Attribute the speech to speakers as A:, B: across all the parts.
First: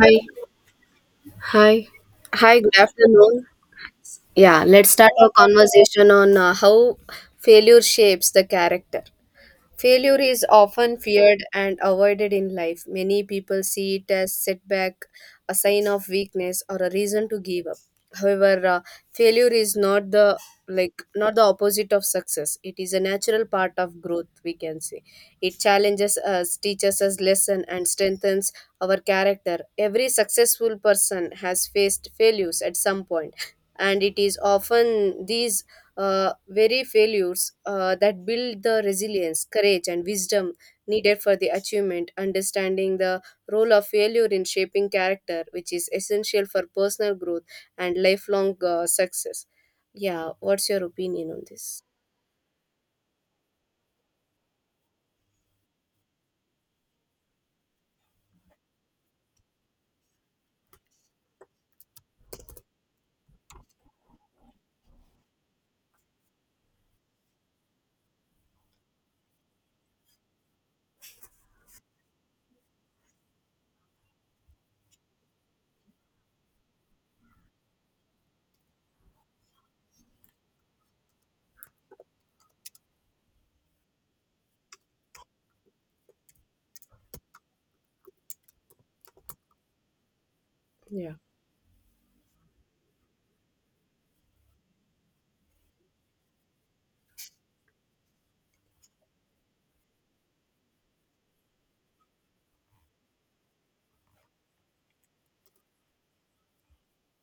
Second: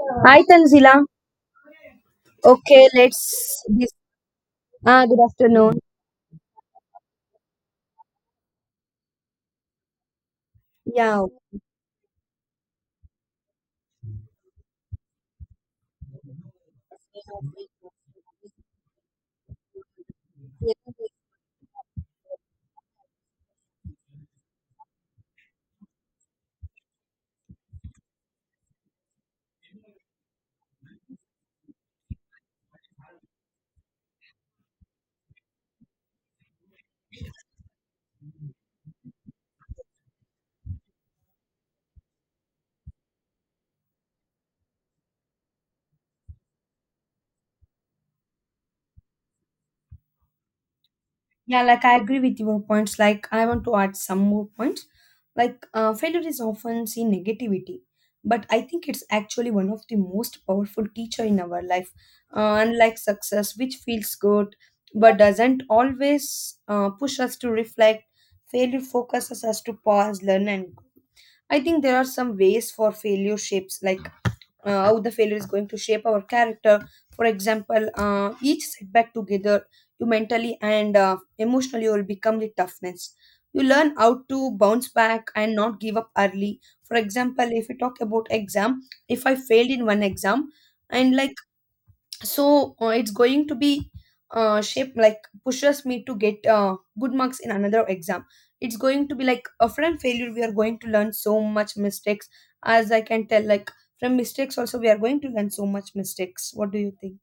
A: Hi.
B: Hi Tanzila.
A: Hi. Hi, good
B: Okay, let's
A: afternoon.
B: this
A: Yeah, let's
B: ah
A: start
B: good
A: our
B: afternoon.
A: conversation on how failure shapes the character. Failure is often
B: Yeah.
A: feared and avoided in life. Many people see it as setback, a sign of weakness, or a reason to give up.
B: Okay.
A: However, failure is not the opposite of success. It is a natural part of growth. We can say it challenges us, teaches us lesson, and strengthens our character. Every successful person has faced failures at some point, and it is often these very failures that build the resilience, courage, and wisdom needed for the achievement, understanding the role of failure in shaping character, which is essential for personal growth and lifelong success. Yeah, what's your opinion on
B: Yeah,
A: this?
B: like I agree with your points. Like I want to add some more points. Like failure is often seen negativity, but I think it's actually one of the most powerful teacher in our life. Unlike success, which feels good but doesn't always push us to reflect, failure focuses us to pause, learn, and grow. I think there are some ways for failure shapes like how the failure is going to shape our character. For example, each setback together, you mentally and emotionally you will become the toughness. You learn how to bounce back and not give up early. For example, if we talk about exam, if I failed in one exam,
A: Yeah.
B: and like so it's going to be shape like pushes me to get good marks in another exam. It's going to be like from failure we are going to learn so much mistakes, as I can tell, like from mistakes also we are going to learn so much mistakes. What do you think?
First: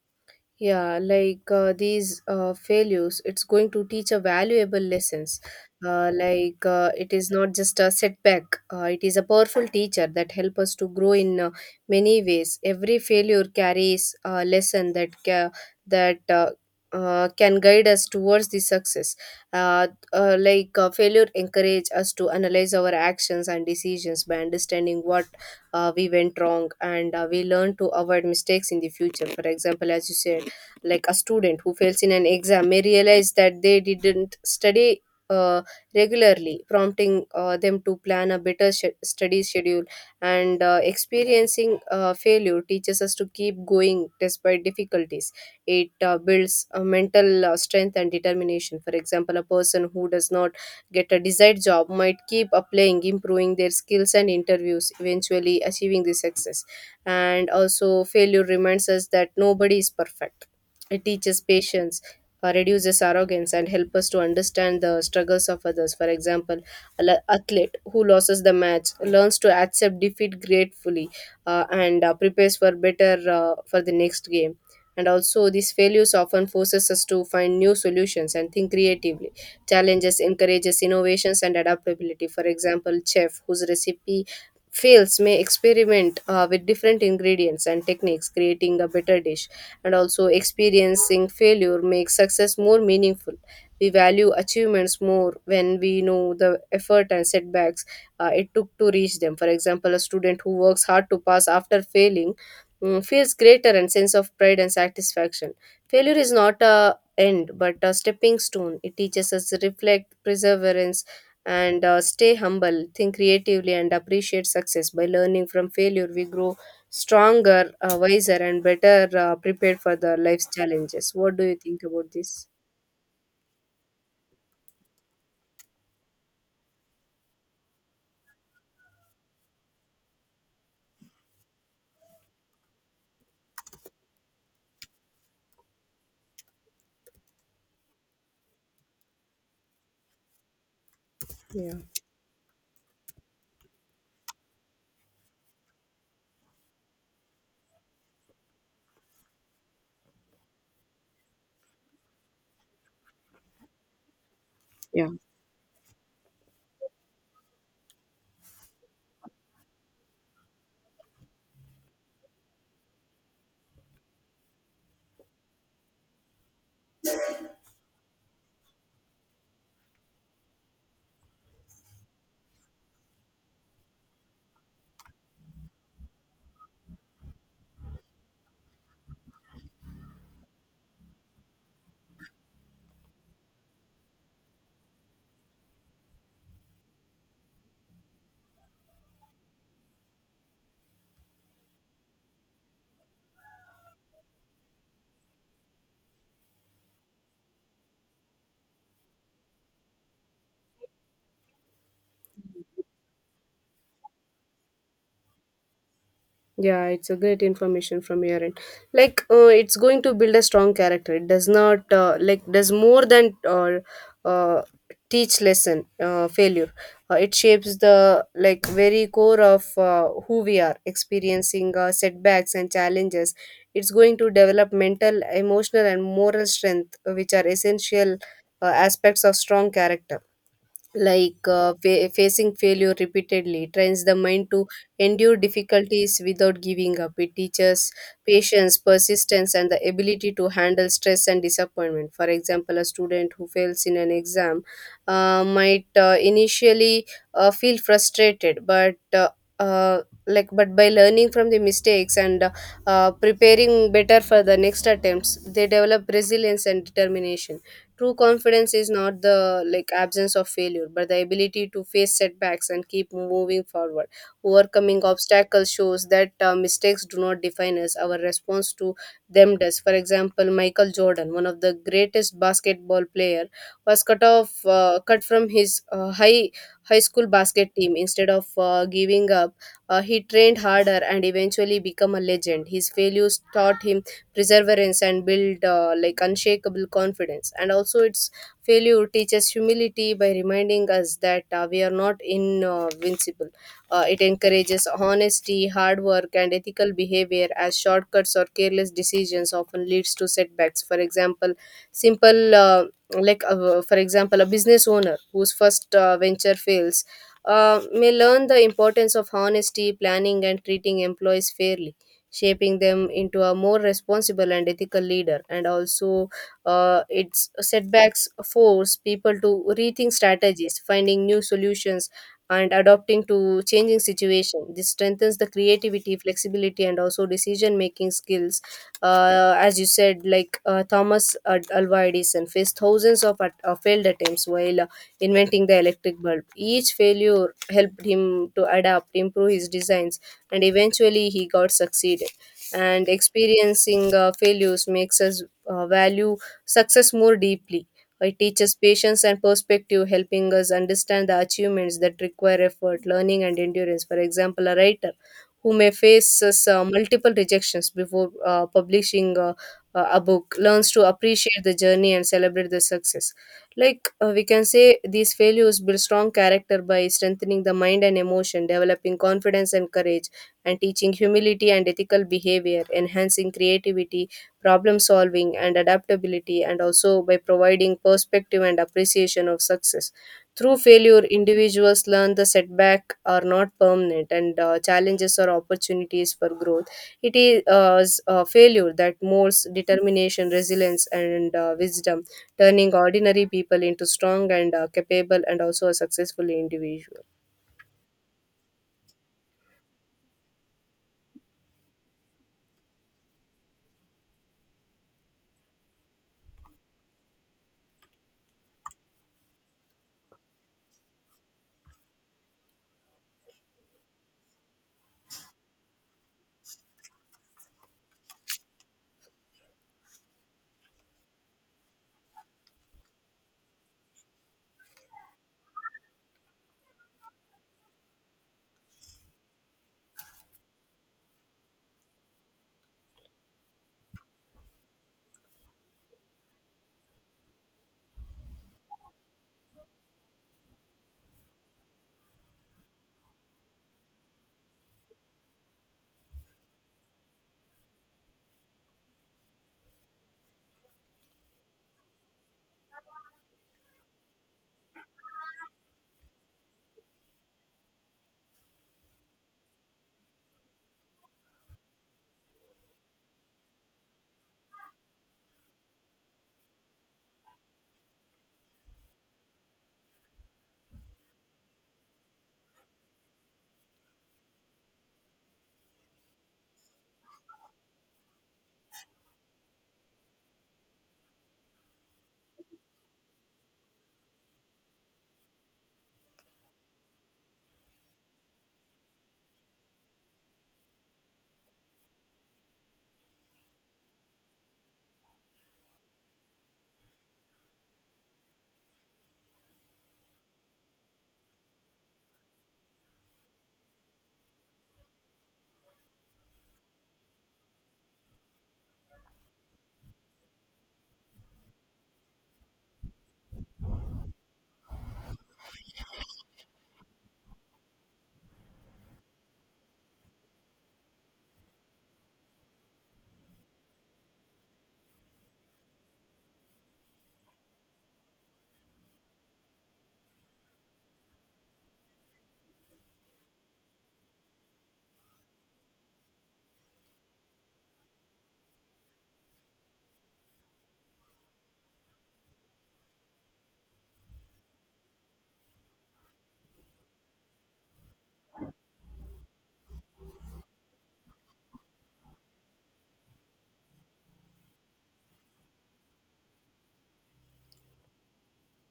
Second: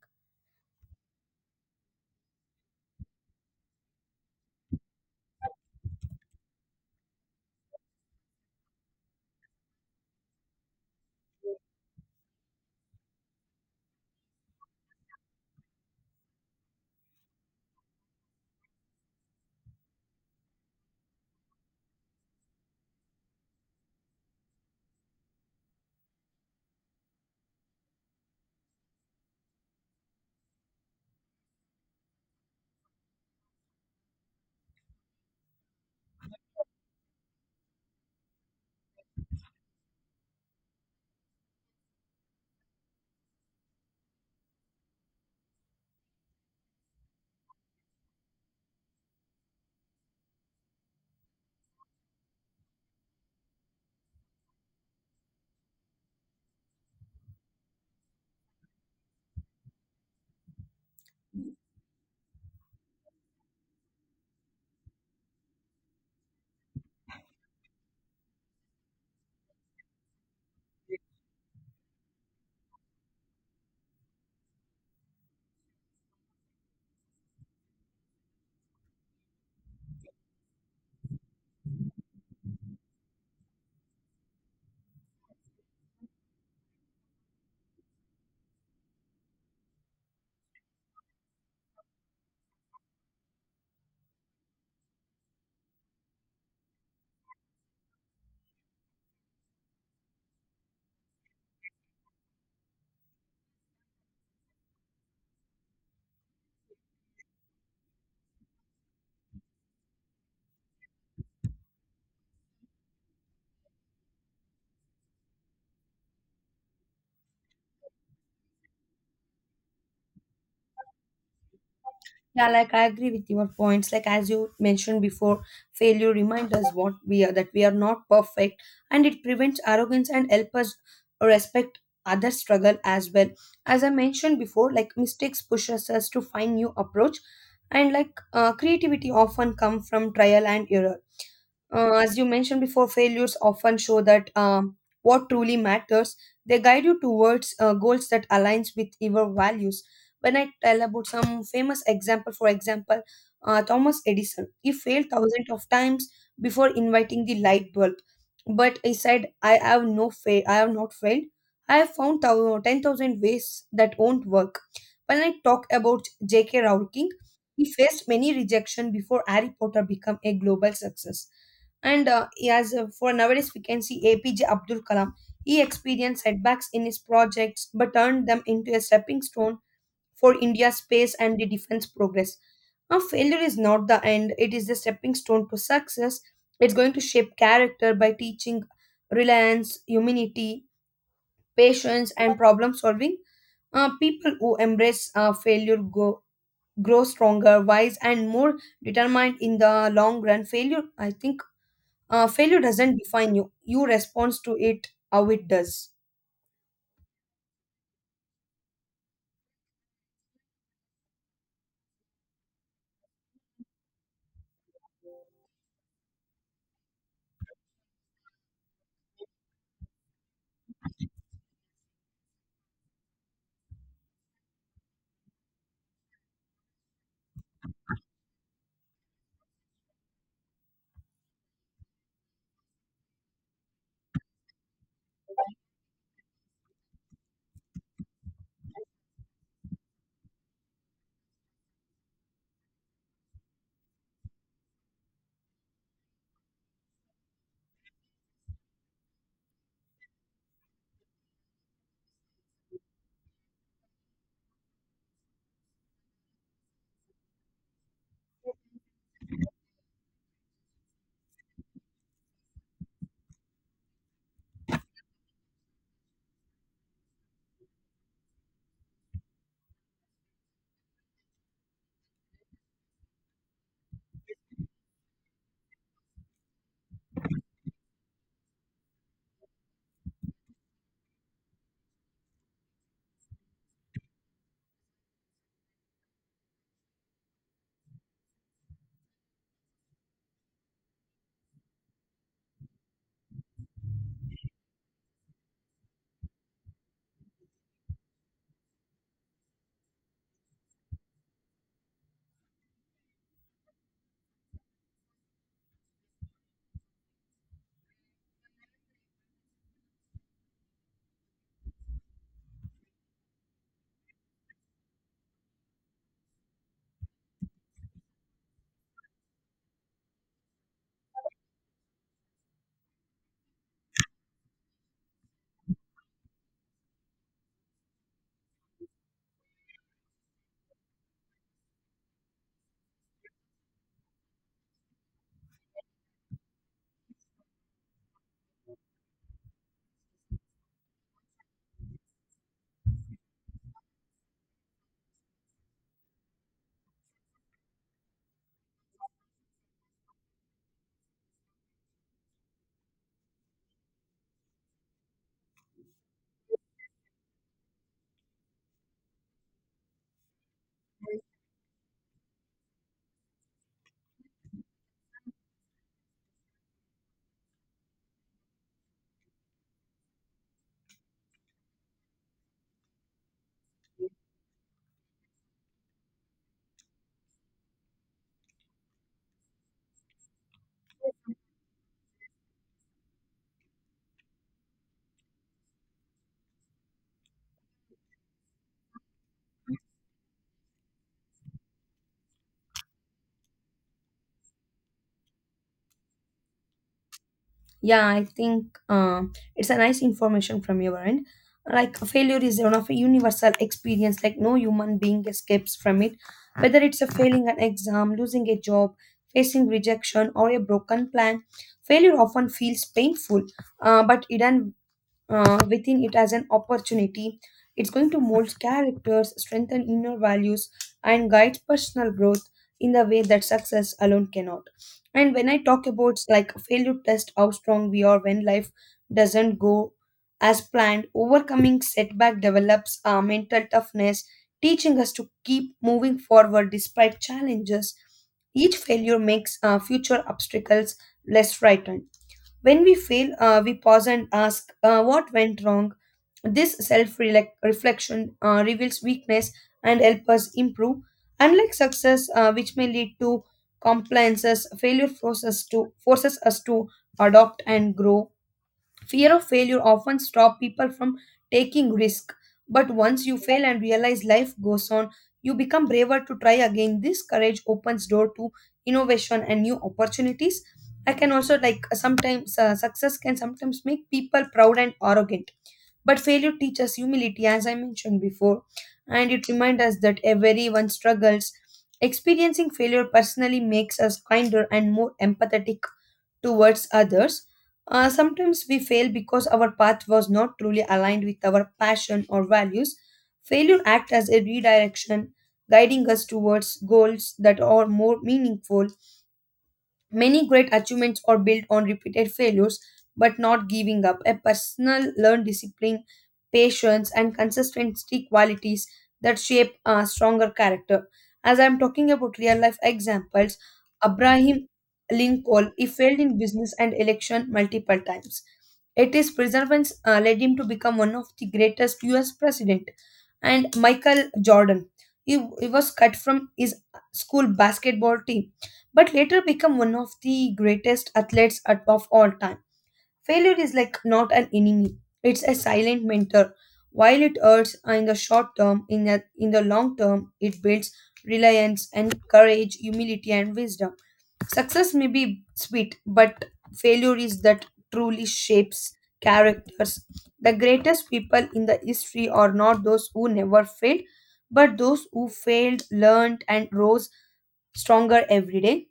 A: Yeah, these failures, it's going to teach a valuable lessons. It is not just a setback. It is a powerful teacher that help us to grow in many ways. Every failure carries a lesson that can guide us towards the success. uh, Failure encourage us to analyze our actions and decisions. By understanding what we went wrong, and we learn to avoid mistakes in the future. For example, as you said, like a student who fails in an exam may realize that they didn't study uh, regularly, prompting them to plan a study schedule. And experiencing failure teaches us to keep going despite difficulties. It builds mental strength and determination. For example, a person who does not get a desired job might keep applying, improving their skills and interviews, eventually achieving the success. And also, failure reminds us that nobody is perfect. It teaches patience, reduces arrogance, and helps us to understand the struggles of others. For example, an athlete who loses the match learns to accept defeat gratefully, and prepares for better for the next game. And also, these failures often forces us to find new solutions and think creatively. Challenges encourages innovations and adaptability. For example, chef whose recipe fails may experiment with different ingredients and techniques, creating a better dish. And also, experiencing failure makes success more meaningful. We value achievements more when we know the effort and setbacks it took to reach them. For example, a student who works hard to pass after failing feels greater and sense of pride and satisfaction. Failure is not a end but a stepping stone. It teaches us to reflect perseverance and stay humble, think creatively, and appreciate success. By learning from failure, we grow stronger, wiser, and better prepared for the life's challenges. What do you think about this?
B: Yeah, like I agree with your points. Like as you mentioned before, failure reminds us what we are that we are not perfect, and it prevents arrogance and help us respect other struggle as well. As I mentioned before, like mistakes pushes us to find new approach, and like creativity often come from trial and error. As you mentioned before, failures often show that what truly matters. They guide you towards goals that aligns with your values. When I tell about some famous example, for example, Thomas Edison, he failed
A: Yeah.
B: thousands of times before inviting the light bulb, but he said, "I have no fail. I have not failed. I have found 10,000 ways that won't work." When I talk about J.K. Rowling, he faced many rejection before Harry Potter became a global success. And uh, as uh, for nowadays, we can see APJ Abdul Kalam. He experienced setbacks in his projects but turned them into a stepping stone for India's space and the defense progress. Now, failure is not the end, it is the stepping stone to success. It's going to shape character by teaching reliance, humility, patience, and problem solving. People who embrace failure grow stronger, wise, and more determined in the long run. Failure, I think Failure doesn't define you. You respond to it how it does.
A: Yeah, it's a great information from your end. Like, it's going to build a strong character. It does not does more than uh, teach lesson, failure. It shapes the very core of who we are. Experiencing setbacks and challenges, it's going to develop mental, emotional, and moral strength, which are essential aspects of strong character. Facing failure repeatedly trains the mind to endure difficulties without giving up. It teaches patience, persistence, and the ability to handle stress and disappointment. For example, a student who fails in an exam might initially feel frustrated, but by learning from the mistakes and preparing better for the next attempts, they develop resilience and determination. True confidence is not the absence of failure, but the ability to face setbacks and keep moving forward. Overcoming obstacles shows that mistakes do not define us; our response to them does. For example, Michael Jordan, one of the greatest basketball player, was cut from his high school basket team. Instead of giving up, he trained harder and eventually become a legend. His failures taught him perseverance and build, unshakable confidence. And also, its failure teaches humility by reminding us that we are not invincible. It encourages honesty, hard work, and ethical behavior, as shortcuts or careless decisions often leads to setbacks. For example, simple like for example, a business owner whose first venture fails may learn the importance of honesty, planning, and treating employees fairly, shaping them into a more responsible and ethical leader. And also, its setbacks force people to rethink strategies, finding new solutions, and adapting to changing situation. This strengthens the creativity, flexibility, and also decision making skills. As you said, Thomas Alva Edison faced thousands of failed attempts while inventing the electric bulb. Each failure helped him to adapt, improve his designs, and eventually he got succeeded. And experiencing failures makes us value success more deeply. It teaches patience and perspective, helping us understand the achievements that require effort, learning, and endurance. For example, a writer who may face multiple rejections before publishing a book learns to appreciate the journey and celebrate the success. We can say these failures build strong character by strengthening the mind and emotion, developing confidence and courage, and teaching humility and ethical behavior, enhancing creativity, problem solving, and adaptability, and also by providing perspective and appreciation of success. Through failure, individuals learn the setback are not permanent and challenges are opportunities for growth. It is failure that molds determination, resilience, and wisdom, turning ordinary people into strong and capable and also a successful individual.
B: Yeah, I think it's a nice information from your end. Like failure is one of a universal experience. Like no human being escapes from it. Whether it's a failing an exam, losing a job, facing rejection, or a broken plan, failure often feels painful. But hidden within it as an opportunity. It's going to mold characters, strengthen inner values, and guide personal growth in the way that success alone cannot. And when I talk about like failure test how strong we are when life doesn't go as planned, overcoming setback develops our mental toughness, teaching us to keep moving forward despite challenges. Each failure makes future obstacles less frightened. When we fail, we pause and ask, what went wrong? This self reflection reveals weakness and helps us improve. Unlike success, which may lead to compliances, failure forces us to adopt and grow. Fear of failure often stop people from taking risk, but once you fail and realize life goes on, you become braver to try again. This courage opens door to innovation and new opportunities. I can also like sometimes success can sometimes make people proud and arrogant, but failure teaches humility, as I mentioned before, and it reminds us that everyone struggles. Experiencing failure personally makes us kinder and more empathetic towards others. Sometimes we fail because our path was not truly aligned with our passion or values. Failure acts as a redirection, guiding us towards goals that are more meaningful. Many great achievements are built on repeated failures, but not giving up. A personal learned discipline, patience, and consistency qualities that shape a stronger character. As I'm talking about real life examples, Abraham Lincoln he failed in business and election multiple times. It is perseverance led him to become one of the greatest U.S. president. And Michael Jordan, he was cut from his school basketball team but later became one of the greatest of all time. Failure is like not an enemy, it's a silent mentor. While it hurts in the short term, in the long term, it builds reliance and courage, humility, and wisdom. Success may be sweet, but failure is that truly shapes characters. The greatest people in the history are not those who never failed, but those who failed, learned, and rose stronger every day.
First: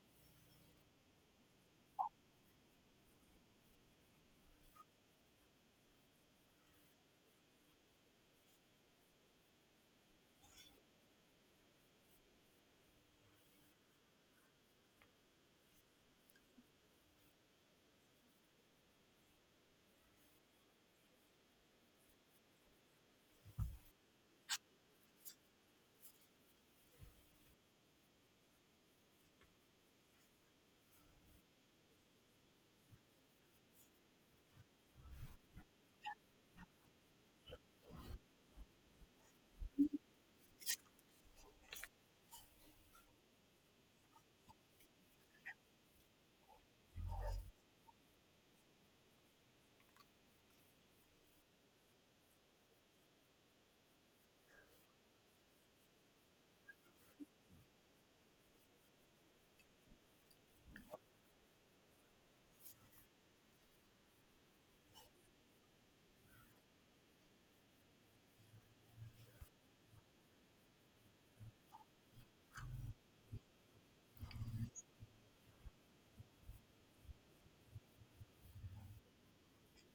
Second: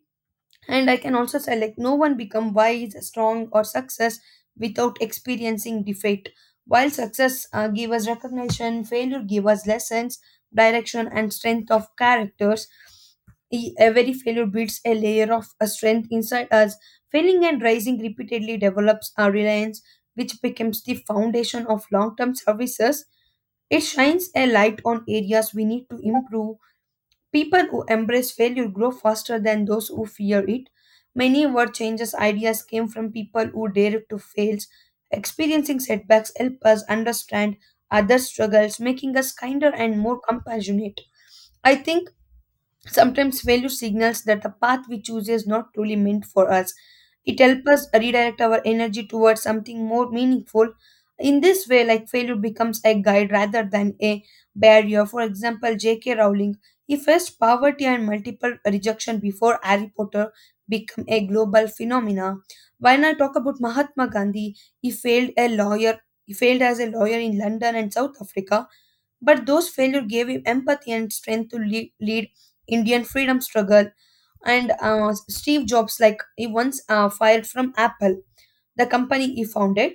B: And I can also say, like, no one become wise, strong, or success without experiencing defeat. While success give us recognition, failure give us lessons, direction, and strength of characters. Every failure builds a layer of a strength inside us. Failing and rising repeatedly develops our reliance, which becomes the foundation of long-term services. It shines a light on areas we need to improve. People who embrace failure grow faster than those who fear it. Many word changes ideas came from people who dared to fail. Experiencing setbacks help us understand other struggles, making us kinder and more compassionate. I think sometimes failure signals that the path we choose is not truly meant for us. It helps us redirect our energy towards something more meaningful. In this way, like failure becomes a guide rather than a barrier. For example, J.K. Rowling, he faced poverty and multiple rejection before Harry Potter became a global phenomena. When I talk about Mahatma Gandhi, he failed a lawyer. He failed as a lawyer in London and South Africa but those failures gave him empathy and strength to lead Indian freedom struggle. And Steve Jobs, like he once fired from Apple, the company he founded.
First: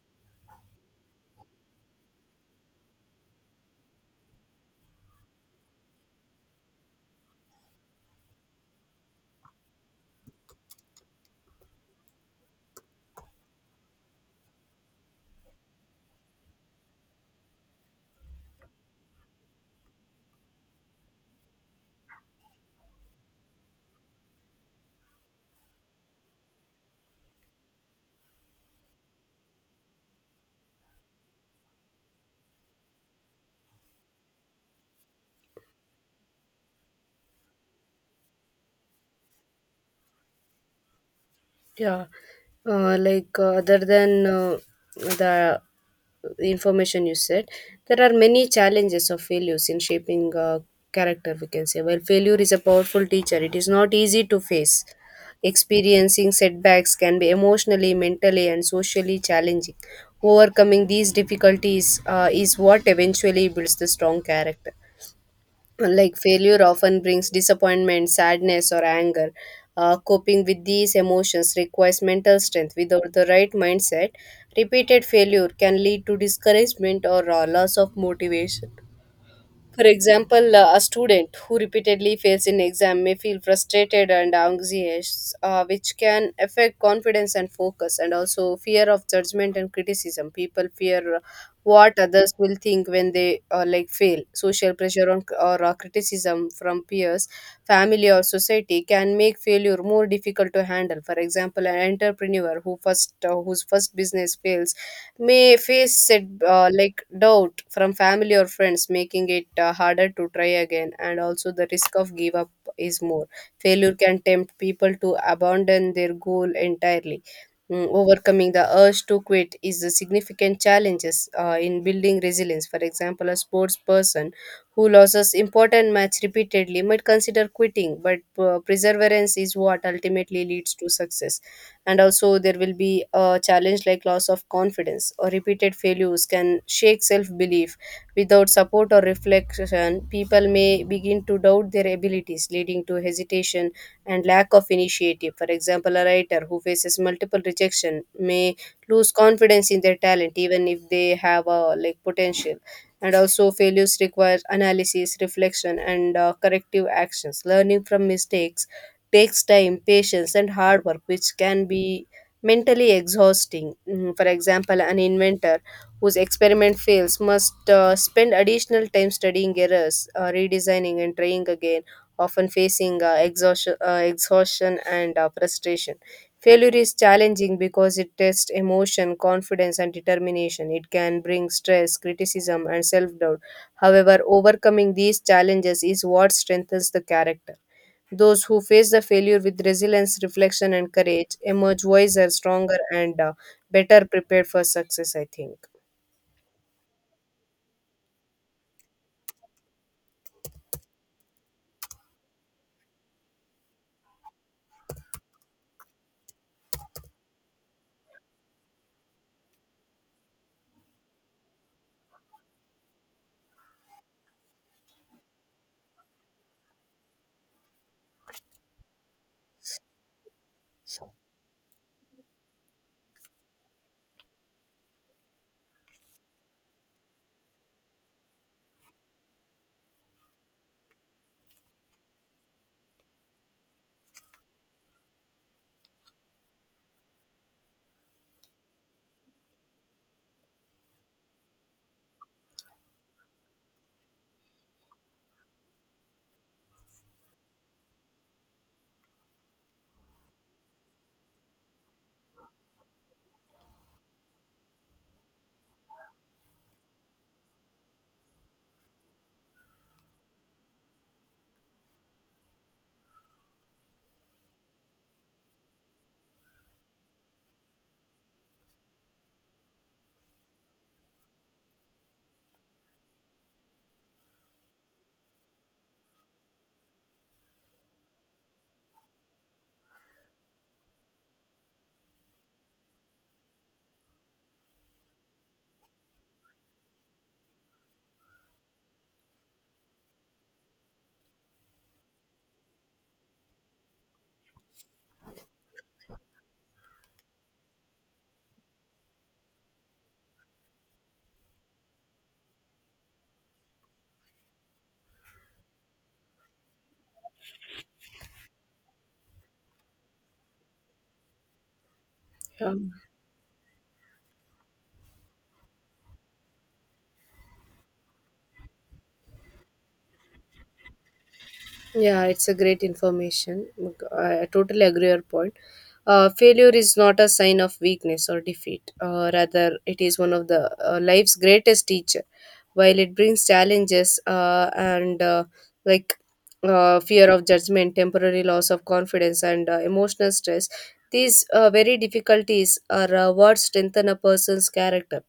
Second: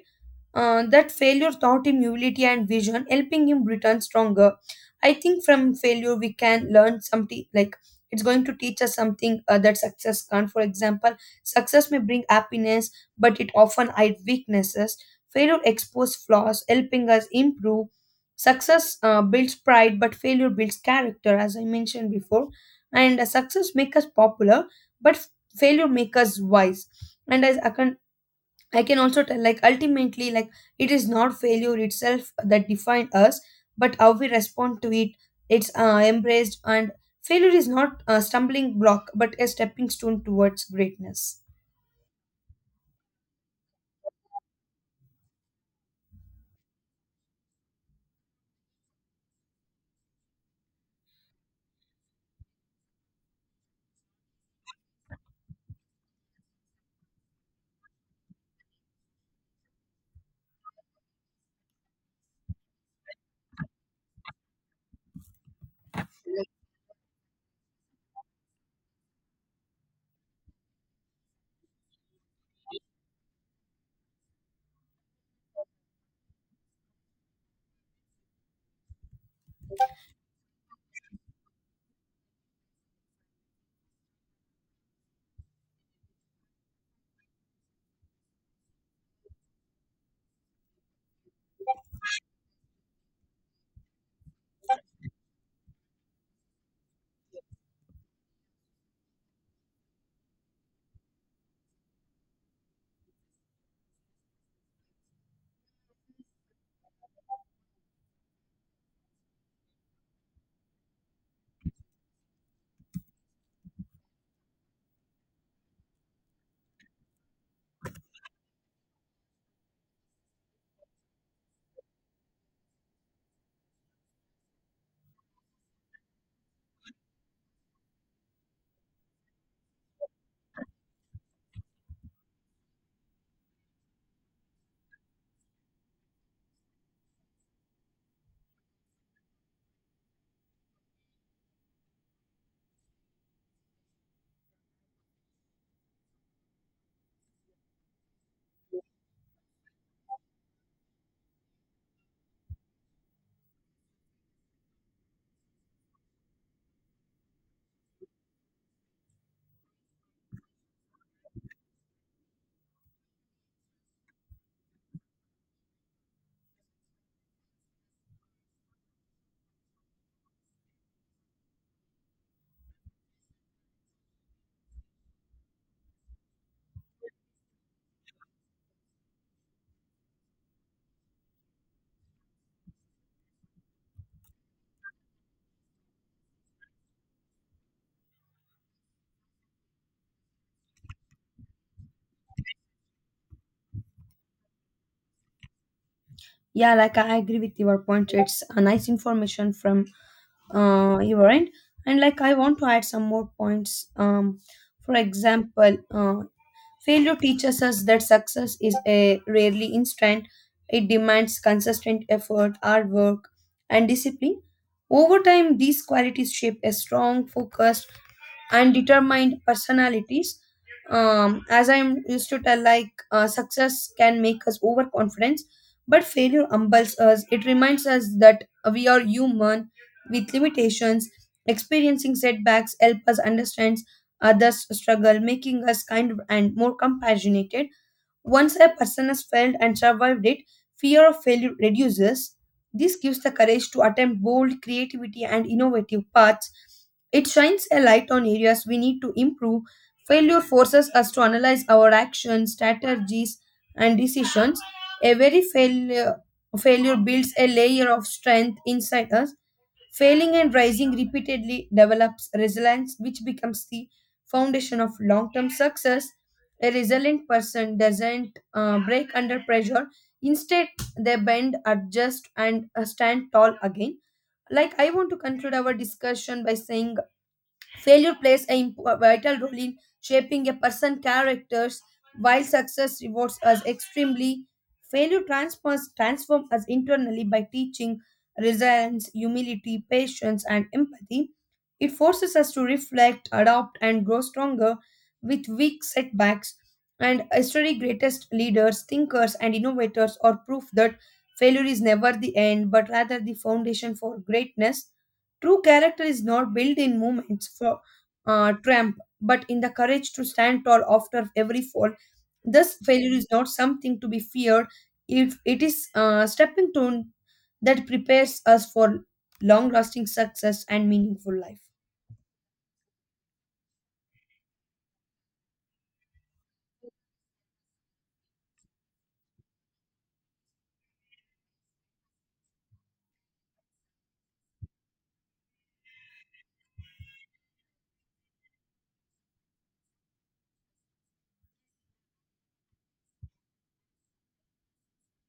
B: That failure taught him humility and vision, helping him return stronger. I think from failure we can learn something like it's going to teach us something that success can't. For example, success may bring happiness, but it often hides weaknesses. Failure exposes flaws, helping us improve. Success builds pride, but failure builds character, as I mentioned before. And success makes us popular, but failure makes us wise. And as I can also tell, like, ultimately, like, it is not failure itself that defined us, but how we respond to it, it's embraced, and Failure is not a stumbling block, but a stepping stone towards greatness.
A: Yeah, other than the information you said, there are many challenges of failures in shaping character, we can say. Well, failure is a powerful teacher, it is not easy to face. Experiencing setbacks can be emotionally, mentally, and socially challenging. Overcoming these difficulties is what eventually builds the strong character. Like failure often brings disappointment, sadness, or anger. Coping with these emotions requires mental strength. Without the right mindset, repeated failure can lead to discouragement or loss of motivation. For example, a student who repeatedly fails in exam may feel frustrated and anxious, which can affect confidence and focus. And also, fear of judgment and criticism. People fear what others will think when they fail. Social pressure on, or criticism from peers, family, or society can make failure more difficult to handle. For example, an entrepreneur whose first business fails may face set like doubt from family or friends, making it harder to try again. And also, the risk of give up is more. Failure can tempt people to abandon their goal entirely. Overcoming the urge to quit is a significant challenges in building resilience. For example, a sports person who loses important match repeatedly might consider quitting, but perseverance is what ultimately leads to success. And also, there will be a challenge like loss of confidence, or repeated failures can shake self-belief. Without support or reflection, people may begin to doubt their abilities, leading to hesitation and lack of initiative. For example, a writer who faces multiple rejection may lose confidence in their talent even if they have a potential. And also, failures require analysis, reflection, and corrective actions. Learning from mistakes takes time, patience, and hard work, which can be mentally exhausting. For example, an inventor whose experiment fails must spend additional time studying errors, redesigning, and trying again, often facing exhaustion and frustration. Failure is challenging because it tests emotion, confidence, and determination. It can bring stress, criticism, and self doubt. However, overcoming these challenges is what strengthens the character. Those who face the failure with resilience, reflection, and courage emerge wiser, stronger, and better prepared for success, I think.
B: Yeah, like, I agree with your point. It's a nice information from your end. And, like, I want to add some more points. For example, failure teaches us that success is a rarely instant. It demands consistent effort, hard work, and discipline. Over time, these qualities shape a strong, focused, and determined personalities. As I used to tell, like success can make us overconfident, but failure humbles us. It reminds us that we are human with limitations. Experiencing setbacks help us understand others' struggle, making us kind and more compassionate. Once a person has failed and survived it, fear of failure reduces. This gives the courage to attempt bold creativity and innovative paths. It shines a light on areas we need to improve. Failure forces us to analyze our actions, strategies, and decisions. Every failure, failure builds a layer of strength inside us. Failing and rising repeatedly develops resilience, which becomes the foundation of long term success. A resilient person doesn't break under pressure, instead, they bend, adjust, and stand tall again. Like, I want to conclude our discussion by saying failure plays a a vital role in shaping a person's characters, while success rewards us extremely. Failure transforms us internally by teaching resilience, humility, patience, and empathy. It forces us to reflect, adapt, and grow stronger with weak setbacks. And history's greatest leaders, thinkers, and innovators are proof that failure is never the end, but rather the foundation for greatness. True character is not built in moments for triumph, but in the courage to stand tall after every fall.
A: Yeah.
B: Thus, failure is not something to be feared. If it is a stepping stone that prepares us for long-lasting success and meaningful life.
A: Yeah, it's a great information. I totally agree your point. Failure is not a sign of weakness or defeat. Rather, it is one of the life's greatest teacher. While it brings challenges and like fear of judgment, temporary loss of confidence, and emotional stress, these very difficulties are what strengthen a person's character.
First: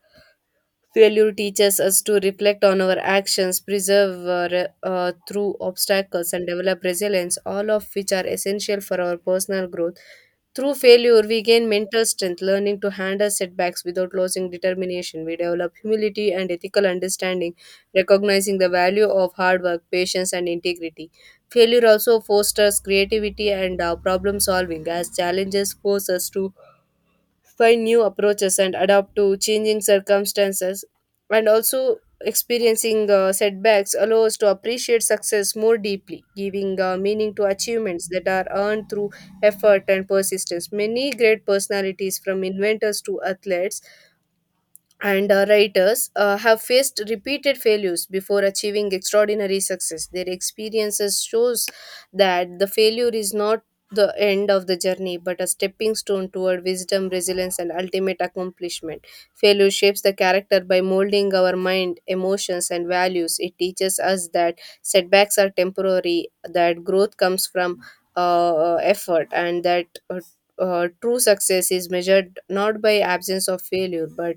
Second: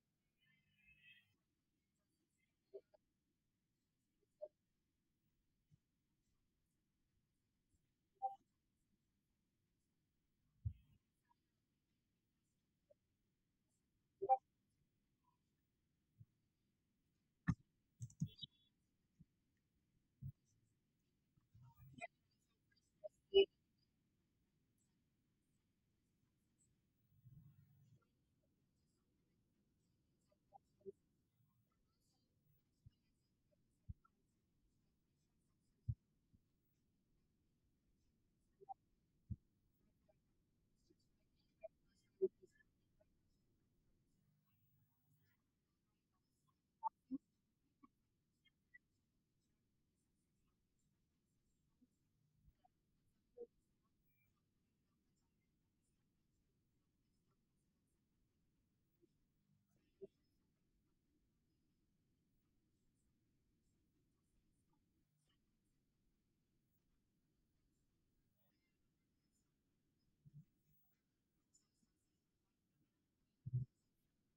A: Failure teaches us to reflect on our actions, preserve through obstacles, and develop resilience, all of which are essential for our personal growth. Through failure, we gain mental strength, learning to handle setbacks without losing determination. We develop humility and ethical understanding, recognizing the value of hard work, patience, and integrity. Failure also fosters creativity and problem solving, as challenges force us to find new approaches and adapt to changing circumstances. And also, experiencing setbacks allows to appreciate success more deeply, giving meaning to achievements that are earned through effort and persistence. Many great personalities, from inventors to athletes and writers, have faced repeated failures before achieving extraordinary success. Their experiences shows that the failure is not the end of the journey, but a stepping stone toward wisdom, resilience, and ultimate accomplishment. Failure shapes the character by molding our mind, emotions, and values. It teaches us that setbacks are temporary, that growth comes from effort, and that true success is measured not by absence of failure, but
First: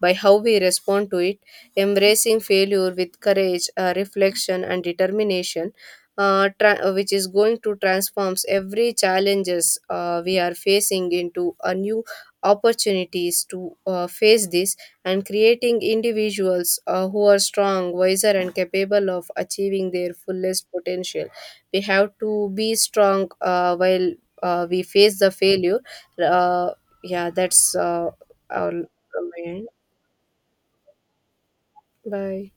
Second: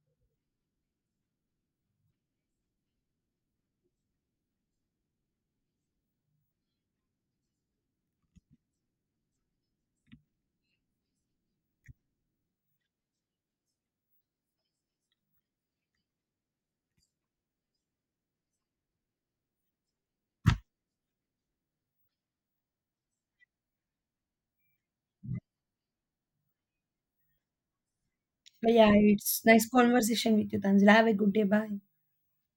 A: by how we respond to it. Embracing failure with courage, reflection, and determination, which is going to transforms every challenges we are facing into a new opportunities to face this, and creating individuals who are strong, wiser, and capable of achieving their fullest potential. We have to be strong while we face the failure. Uh, yeah, that's all
B: But yeah,
A: from
B: it's
A: my end.
B: nice conversation with you, Tanzila. Have a good day. Bye.
A: Bye.